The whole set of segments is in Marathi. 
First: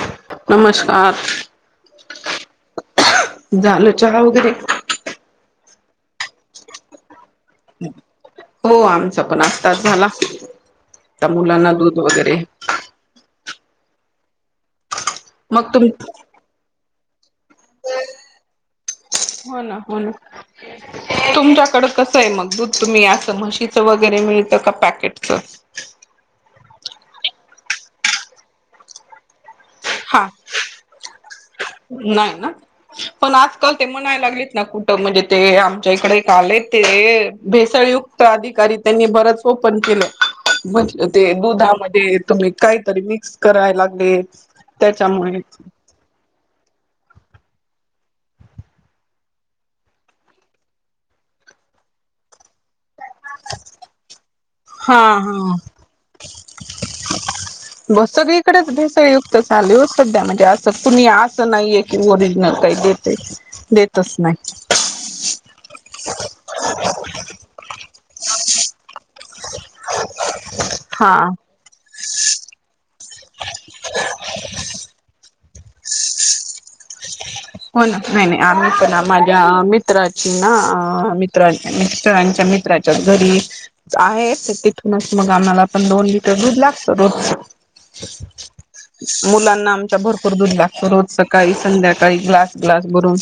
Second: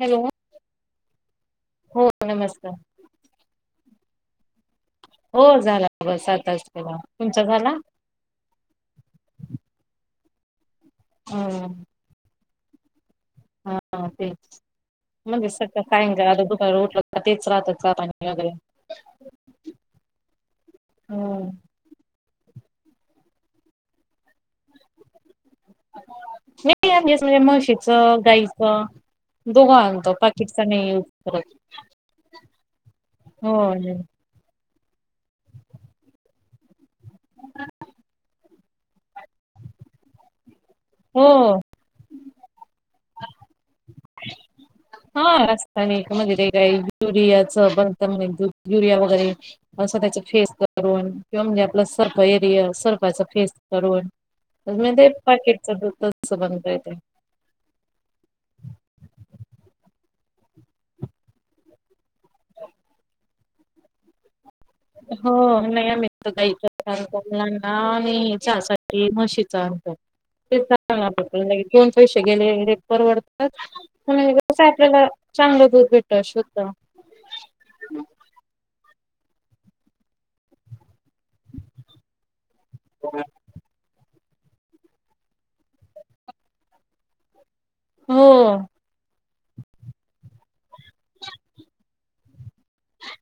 हॅलो नमस्कार हो नमस्कार झालं चहा वगैरे हो झाला बस आताच केला. तुमचा झाला हो आमचं पण आत्ताच झाला. [inaudible] त्या मुलांना ह दूध वगैरे हा तेच. म्हणजे मग सगळं तुम काही नं हो काही राहत दुपारी उठलं काय तेच राहत चा ना हो ना [unintelligible] हं य मग दूध तुम्ही असं म्हशीचं वगैरे मिळतं का पॅकेटचं मिते आस म्हणजे म्हशीचं गाईचं दोघं आणतो पाकीट च नाही यूज करत. नाय ना? पण हो आजकाल ते म्हणायला लागलेत ना कु म्हणजे ते आमच्या इकडे का आले ते भेसळयुक्त अधिकारी त्यांनी बरंच ओपन केलं. म्हतल हो ते दुधामध्ये तुम्ही काहीतरी मिक्स कराय लागले [inaudible] हा रसत्याने एक मध्ये ते काय युरियाच बनत म्हने दुध युरिया वगैरे असं त्याच फेस करून किंवा म्हणजे आपलं सर्फ एरिया सर्फ फेस करून म हा ते हा पाकेटच दूधच बनत ते. चालले हो सध्या म्हणजे, असं कुणी असं नाहीये की ओरिजिनल काही देतंय देतच नाही. हो नाही म [unintelligible] [unintelligible] [unintelligible] ते सांग हा आप कोण पैसे गेले र [unintelligible] [unintelligible] हो. नाही, नाही. आम्ही पण आम- माझ्या मित्राची ना? अ... [inaudible] तिथूनच मग आम्हाला पण, दोन लिटर दूध लागतं रोजचं हो मुलांना, आमच्या भरपूर दूध लागतं. रोज सकाळी- संध्याकाळी. ग्लास, ग्लास भरून.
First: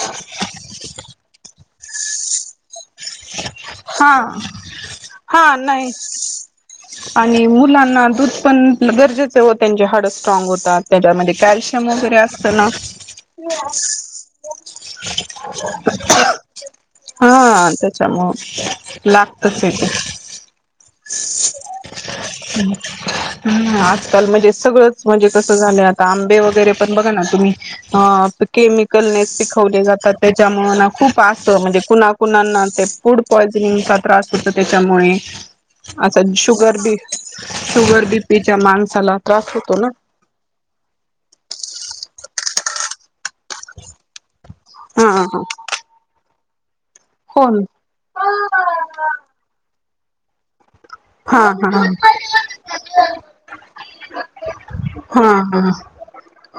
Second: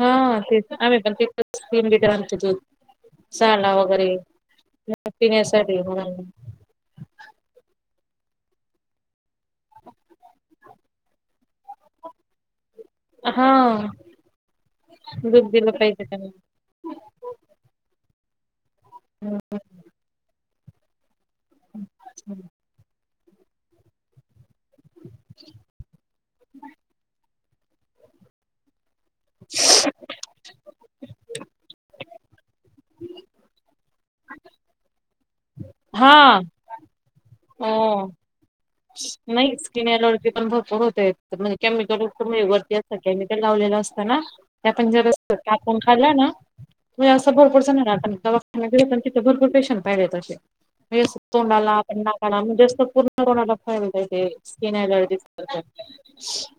हा तेच आम पण ते [unintelligible] क्र्रीम गिटवत [unintelligible] हा. हा पिण्यासाठी नाही, मुलांना आणि मुलाना- दूध पण गरजेचे हो. त्यांचे हाडं स्ट्राग होतात. त्याच्यामध्ये कॅल्शियम वगैरे असतं ना. हा दूध दिलं पाहिजे त्यांना. हा. तत- समू [unintelligible] लागतच येते [inaudible] [unintelligible] हम् [inaudible] ह आजकाल म्हणजे [inaudible] सगळंच म्हणजे कसं झालं, आता आंबे वगैरे, पण बघा ना तुम्ही- हा केमती [unintelligible] कणे शिकवले जातात त्याच्यामु [inaudible] खूप असतं म्हणजे कुणा कुणाना ते फूड पॉयझनिंगचा त्रास होत त्याच्यामुळे अचछा हा शुगर बी हो शुगर बीपीच्या माांस नाही स्किन एलर्जी पण भरपूर होत म्हणजे केमिकल वरती असत केमिकल लावलेलं असतं ना आपण जर अस हा का आपण खालं ना तुम्ही असं हा हो भरपरं ना त भर पैश मळे तसे [unintelligible] [unintelligible] [unintelligible] हा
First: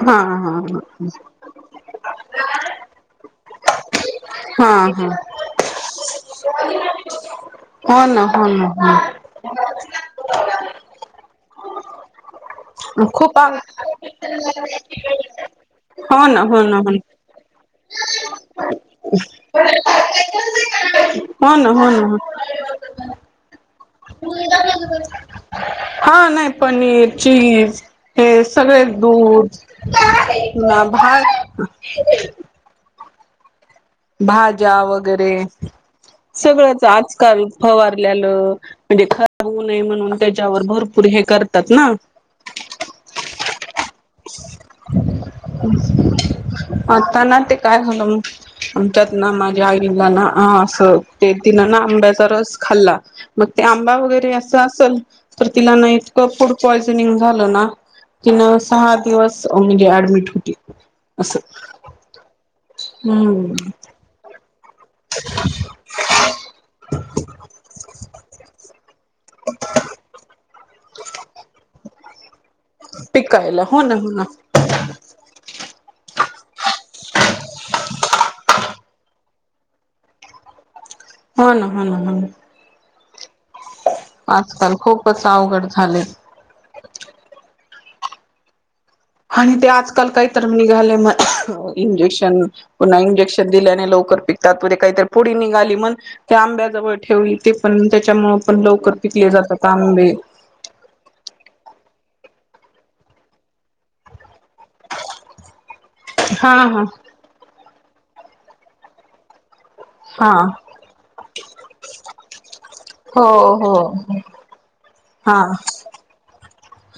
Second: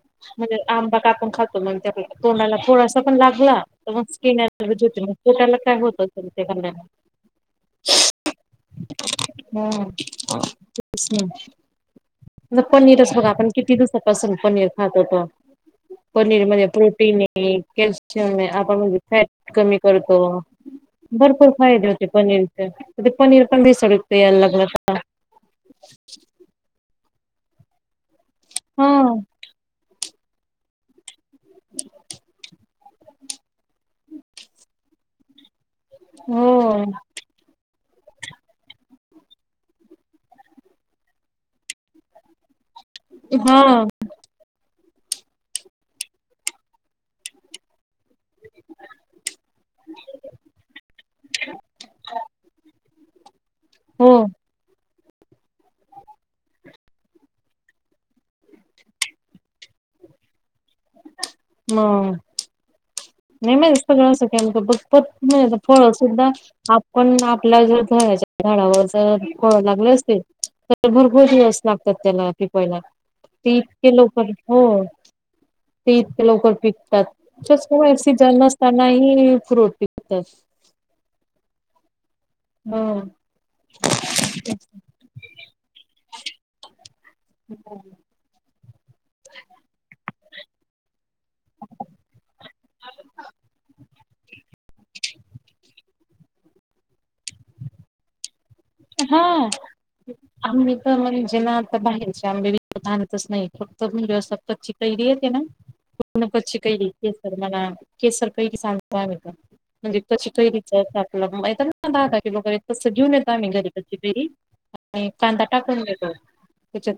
हा हा हा हा हा हा हा हा हो ना हो ना [unintelligible] हो पनीरच बघा खूप आपण किती दिवसापासून पनीर खातोतो हो ना पनीर हो मधी ना हो प्रोटीन आहे कॅल्शियम आहे आपण म्हणजे फॅट ना कमी करतो भरपूर हो ना फायदे हो होते ना पनीरचे ते पनीर पण भेसळ यु [inaudible] हा नाही पनी हे चीज हे सगळे हा दूध [unintelligible] भाज्या वगैरे सगळंच हो आजकाल फवारल्यालं म्हणजे खराब होऊ नये म्हणून त्याच्यावर भरपूर हे करतात ना हा [inaudible] आता ना ते काय झालं मग आमच्यात ना माझ्या आईला ना असं ते तिनं ना आंब्याचा रस खाल्ला मग ते आंबा हो वगैरे असं असल तर तिला ना इतकं फूड पॉयझनिंग झालं ना तिन स - सहा दिवस म्हणजे ऍडमिट होती असं म हम्म [unintelligible] [unintelligible] फळ सुद्धा आपण आपल्या ज झाच्या झाडावर - [unintelligible] फळं लागलय असे भुरपूर जास् लागतात तेला ते पयला ते पिकायला हो ना इतके ना लवकर हो ते इतके लवकर पिकतात होय सीजन् नसतानाही फ्रुट पिकतात हो ना हो ना हो हम आजकाल खूपच अवघड झाले [inaudible] आणि ते आजकाल काहीतरी निघाले म इंजेक्शन पुन्हा इंजेक्शन दिल्याने लवकर पिकताते काहीतरी थोडी निघाली मग ते आंब्याजवळ ठेवली ते पण त्याच्यामुळ हा आम्ही तर म्हणजे ना आता बाहेर चे आंबे विकत आणतच नाही फक्त [unintelligible] कच्ची कैरी येते ना पूर्ण हा कच्ची हा कैरी [unintelligible] मला केसर काही किसान [unintelligible] म्हणजे कशी हा काही विचारते आपला नाता की [unintelligible] कसं घेऊन येत - - हो हो घरी [unintelligible] हा कांदा टाकून घेतो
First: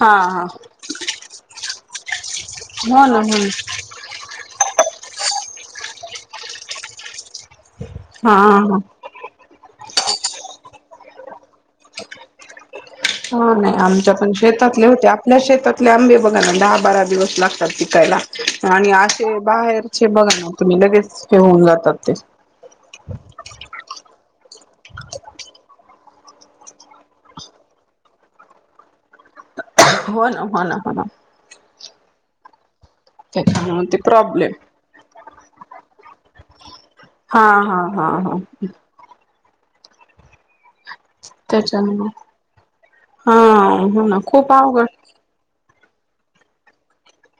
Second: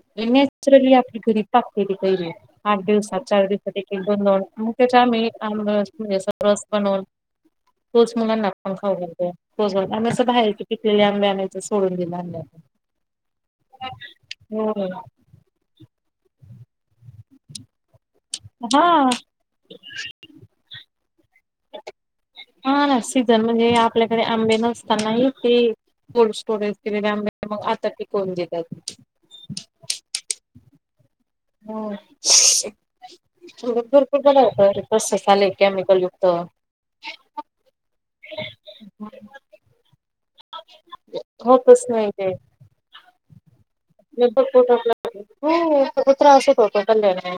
हा हा नॅचरली आपली घरी पा - - कती काय रे? आठ हो ना दिवसात हो चार दिवसात देखील दोन [unintelligible] त्याच्या आम्ही आबरस म्हणजे स रस बनवून- - तोच हा मुलांना हा पण खाऊ लाग तो [unintelligible] बाहेरची पिकलेली आं - - बे अनायचं सोडून दिलं [unintelligible] हा ना आमच्या पण शेतातले हो होते. आपल्या शेतातले आंबे - - [unintelligible] आभाळात - - दिवस लागतात पिकायला आणि हा असे बाहेरचे बघा. तुम्ही लगेच हे होऊन जातात ते - - हा सीझन म्हणजे आपल्याकडे आंबे नसताना येते. कोल्ड स्टोरेजॅम मग आता तेकण देतात. ह. हो. त्याच्यामुळे ते भरपुर [unintelligible] प्रॉब्लेम होतरे कस आले केमिकल युक्त - - हा, हा, हा, हा. हो तस त्याच्यामुळे नाही काही. हा. हो ना. खूप आवघड - - खुपचं त्रास होतो पण संध्याकाळी.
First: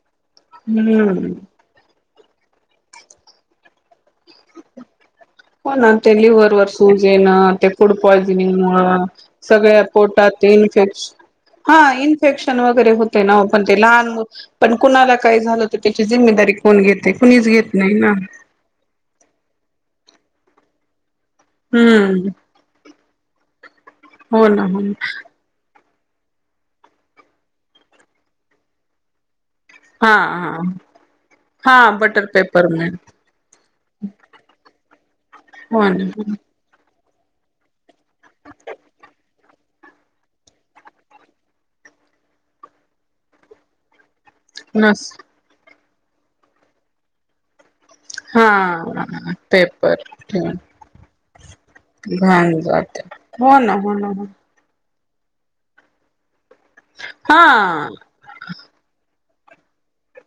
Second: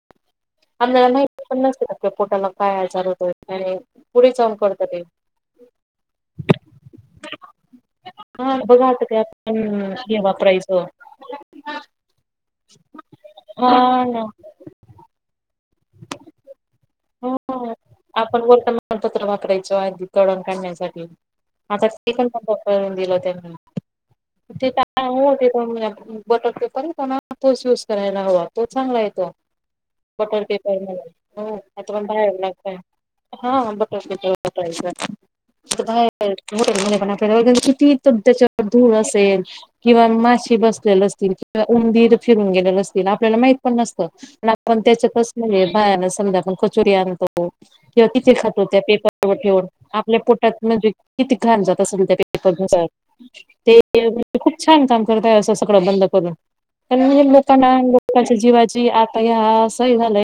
आमल्याला हम्म माहिती पण नसते का? पोटाला काय आजार होत आणि पुढे जाउन कळत ते, हो ना ते लिव्हरवरर सूज येणं ते फूड पॉइझनिंग हा बघा आता मुळ ते आपण सगळ्या हे पोटात वापरायचं इन्फेक्शन- - हा इन्फेक्शन वगैरे होते ना, ओ पण हा ते लहान ना पण कुणाला काही- झालं. त्याची जिम्मेदारी कोण घेते? हो कुणीच घेत नाही ना? दळण काढण्यासाठी- - आता ते पण हम्म [unintelligible] दिलंत. तेच ना. हो ना, हो. पण बटर पेपर येतो ना, तोच युज करायला हवा, तो चांगला येतो. हा.. हा. ह हा आताव बटर बाय पेपर लात मिळेल हा [inaudible] त हो ना प [unintelligible] वगै किती तर त्याच्यावर धूळ असेल किंवा माशी बसलेले असतील किंवा उंदीर फिरून गेलेलं असतील, आपल्याला माहित पण नस- त्या नस [unintelligible] बायान समजा, आपण कचुरी आणतो. किंवा तिथे हा खात होत्या पेपरवर ठेवून पेपर आपल्या पोटात ठेवून नज- इ- ान जात अस पपर घाण जाते हो ना ते हो ना हो खूप छान [inaudible] करताय असं सगळं बंद करून- तर म्हणजे लोकांना हा लोकांच्या जीवाची - हं... सही झालं.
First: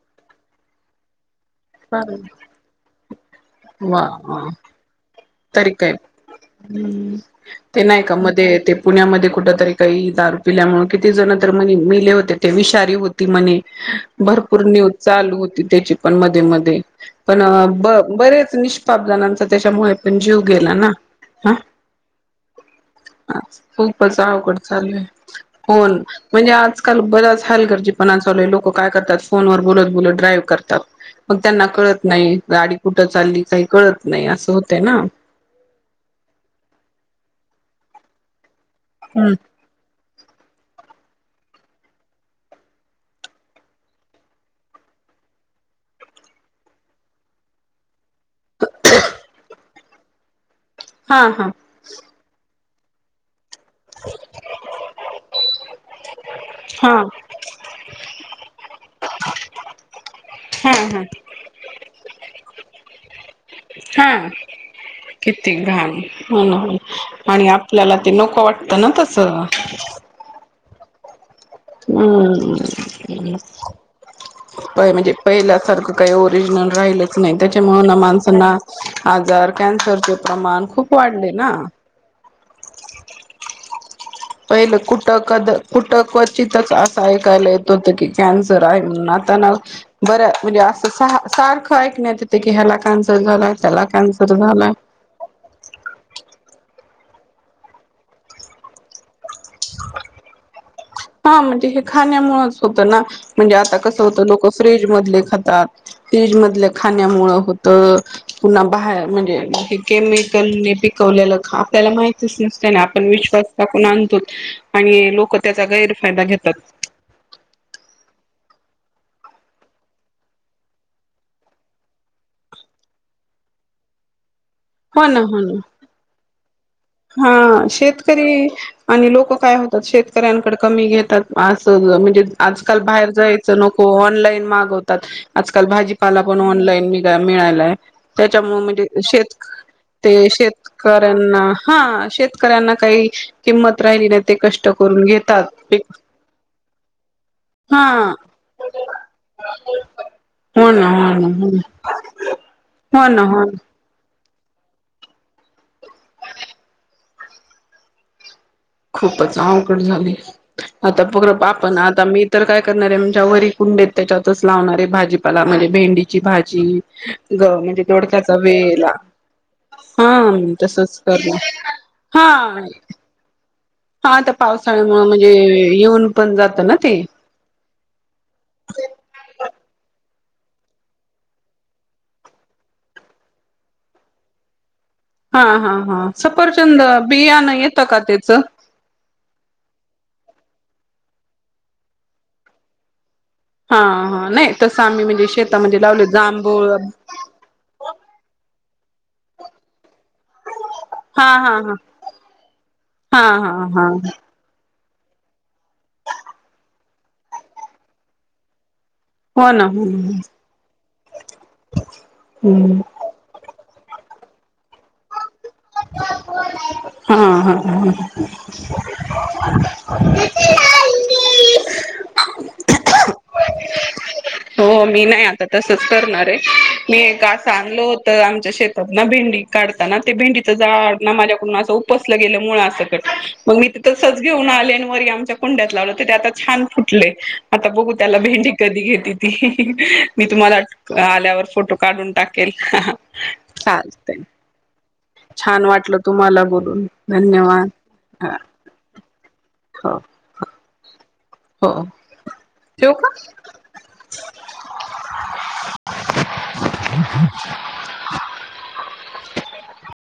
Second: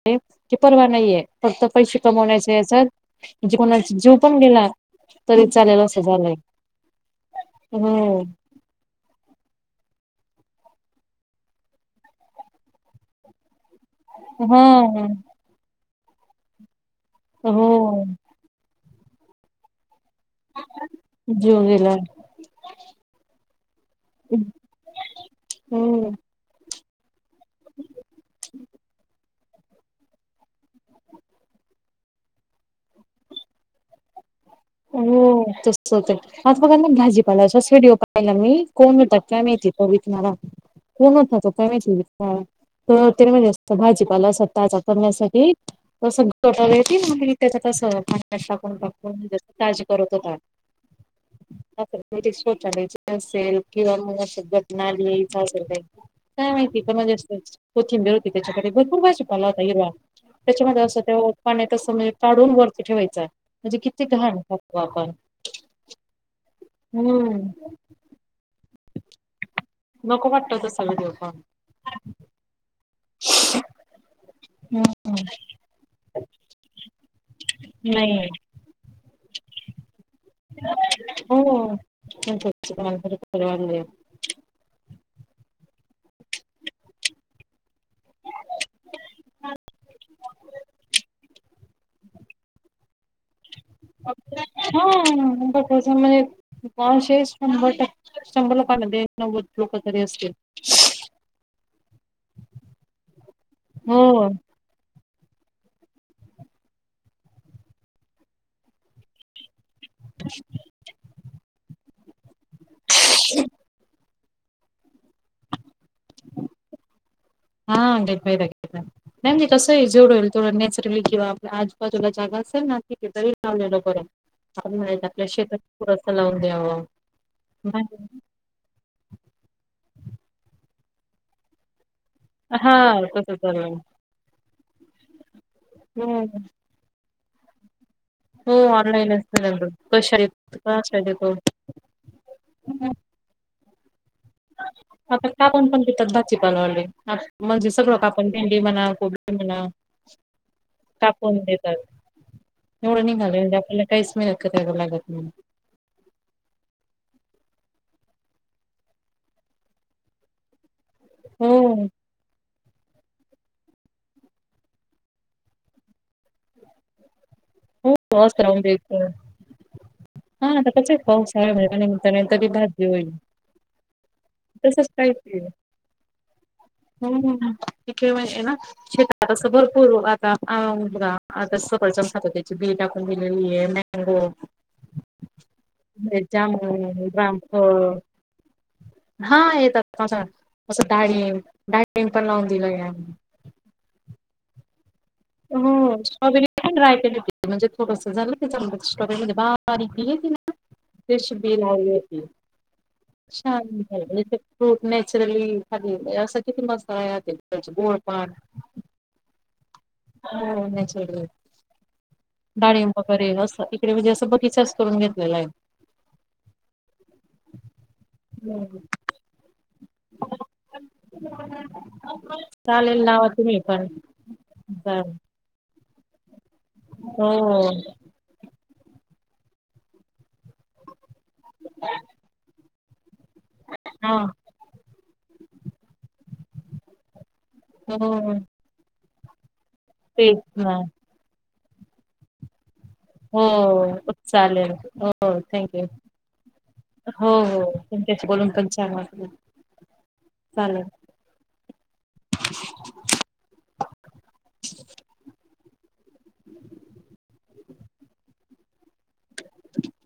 की, परवा नाहीये. फक्त पैसे वा कमवण्याचे या सर- म्हणजे कोणा जीव पण वा गेला? तरी चालेल काय असं झालंय ते नाही का? हो मध्ये ते पुण्यामध्ये कुठ तरी काही दा - त्यामुळे किती जण तर म मेले होते ते विषारी होते म्हणी. हा भरपूर न्यूज चालू होती त्याची, पण मध्ये- मध्ये पण हो ब बरेच, नि्- प जनांचा त्याच्यामुळे- ण जीव गेला ना, ह जीव गेला खूपच अवघड चालू आहे, हो होन म्हणजे आज- काल बराच हलगरजीपणा चालय लोक काय करतात, फोनवर बोलत बोलत ड्राईव्ह करतात मग त्यांना कळत नाही, गाडी कुठं चालली काही कळत नाही असं हो हो तस होत आता बघा ना भाजी- ला विडिओ पाहिला मी [unintelligible] कोणतात हम्म काय माळती [unintelligible] कोण होता तो काय माहिती ते म्हणजे अस भाजीपाला असतााचा करण्यासाठी तग कट त्या तस [unintelligible] अशा आप [unintelligible] ताज करत होताात. हा, हा, ोचे असेल किंवा मला अस जत नाही का [unintelligible] काय माहितीय हा पणज अस कोथिंबेर त्याच्याकडे भरपूर वहिज पाला होता हि हा त्याच्यामध्ये अस हा ते पाण्यात येत काढून वरती ठेवायचा म्हणजे किती हा घाण खातो आपण किती घाण हो हम्म आणि आपल्याला ते नको वाट ता ना तसं नको वाटत तस ह ह हम्म काय म्हणजे पहिल्या सारखं काही ओरिजनल राहिल नाही त्याच्यामुळे नाही माणसांना आजार कन्सरचे प्रमाण खूप वाढले हो ना हा म्हणजे पहिलं कुटक कुटकत तितंच असा एक ऐकलो होतो कि कॅन्सर झाला असा सारखं ऐकण्यात येतंय कि ह्याला कॅन्सर झाला तेला कॉन्स हा म का कच म्ह [unintelligible] मशे शंभर ट शंभर लोक नव्वद लोक तरी असतील हा म्हणजे हे खाण्यामुळेच होतं ना म्हणजे आता कसं होतं हो लोकं फ्र्रीज मधले ात फ्रीज मध खाण्यामु होत पुन्हा बाहेर म्हणजे क केमिकलने पिकवलेला खा त्याला मा तस नसत ना आपण विश्वास टाकून आणतो आणि लोक त्याचा गैर हा अंकज भाई राज मॅम जस कसं हे जेवढ होईल तेवढ नॅचरली किंवा आपल्या आजूबाजूला जागा असेल ना तिथे तरी लावले पर्यंत मा हो ना आपल्या हो ना शेतात पुरसा लावून द्यावा हा शेतकरी आणि लोक काय म्हणतात शेतकऱ्यांनकडन कमी घेतात अस आजकाल हा बाहेर तसं जायचं चाललंय. नको ऑनलाईन माग होतात. आजकाल हो भाजीपाला पण ऑनलाईन मिळ- मिळालाय हो त्याच्यामुळे म्हणजे शेत ऑनलाईनच झालं कशा ते आहेत कशा देतो. शेतकऱ्यांना हा शेतकऱ्यांना काही किंमत राहिली न आता कापूण पण देतात भाजीपालवाले म्हणजे सगळं हा कापून भेंडी म्हणा कोबी म्हणा हो ना हो कापून ना देतात हो एवढं ना हो ना निघाले हो ना म्हणजे आपल्याला काहीच मिळत कराव लागत नाही खूपच अवघड झालय. आता पोरन बाप हो आता मी तर काय करणारे म्हणे वरी कुंडीत त्याच्यातच लावणारे भाजीपाला म्हणजे भेंडीची भाजी ग म्हणजे हो दोडक्याचा असं लावून वेला द्यायचं. हा आता कसं तसच आहे करण पावसाळ्यामुळे त्यानिमित्ताने हा तरी भाजी होईल. हा आता तसच पावसाळ्यामुळ म्हणजे काहीतरी येऊन पण जात ना ते केव्हाही येणार शेतात असं भरपूर आता सफरछंद खात होते बी टाकून दिलेली ये मॅंगो ची हा हा हा सफरचंद जामुन बियाण येतं रामफळ का त्याच हा येतात असं डाळींम डाळीम पण लावून दिलय हा हा नाही तसं आम्ही म्हणजे हो शेतामध्ये लावले स्ट्रॉबेरी जांभूळ पण ड्राय केली म्हणजे थोडस झालं त्या स्टॉबीरीत बारीक बी ते हा शि हा बी हा लावली होती हा हा शां हा म्हणजे ते फ नॅचरली खाली असं किती मस्त राहते त्याचे गोळपण हो ना हम्म हो नचुराल्ली आहे डाळींब वगैरे असं म्हणजे असं बगीचा करून घेत हा हा ह [inaudible] खरयं हो मी नाही आता त तेच करणार आहे. मी का हो आणलो होत आमच्या शेत- ना भेंडी काढताना ते भेंडीच जाड. माझ्याकडून असं उपसलं गेलं मुळासकट. मग मी तिथं हा सज घेऊन आले आणि वरी आमच्या कुंड्यात लावलं तर ते आ छान फुटलय आता बघू त्याला [inaudible] हो भेंडी -कधी घेतील ते [inaudible] मी [inaudible] तेच तुम्हाला ना आल्यावर फोटो काढून टाकेल [inaudible] हो चालतय -चालेल हो छान थँक यू वाटलं तुम्हाला बोलून हो- धन्यवाद हो तुमच्याशी हा बोलून पण छान वाटलं. हो चालंल हो ठेऊ का? [inaudible] [inaudible]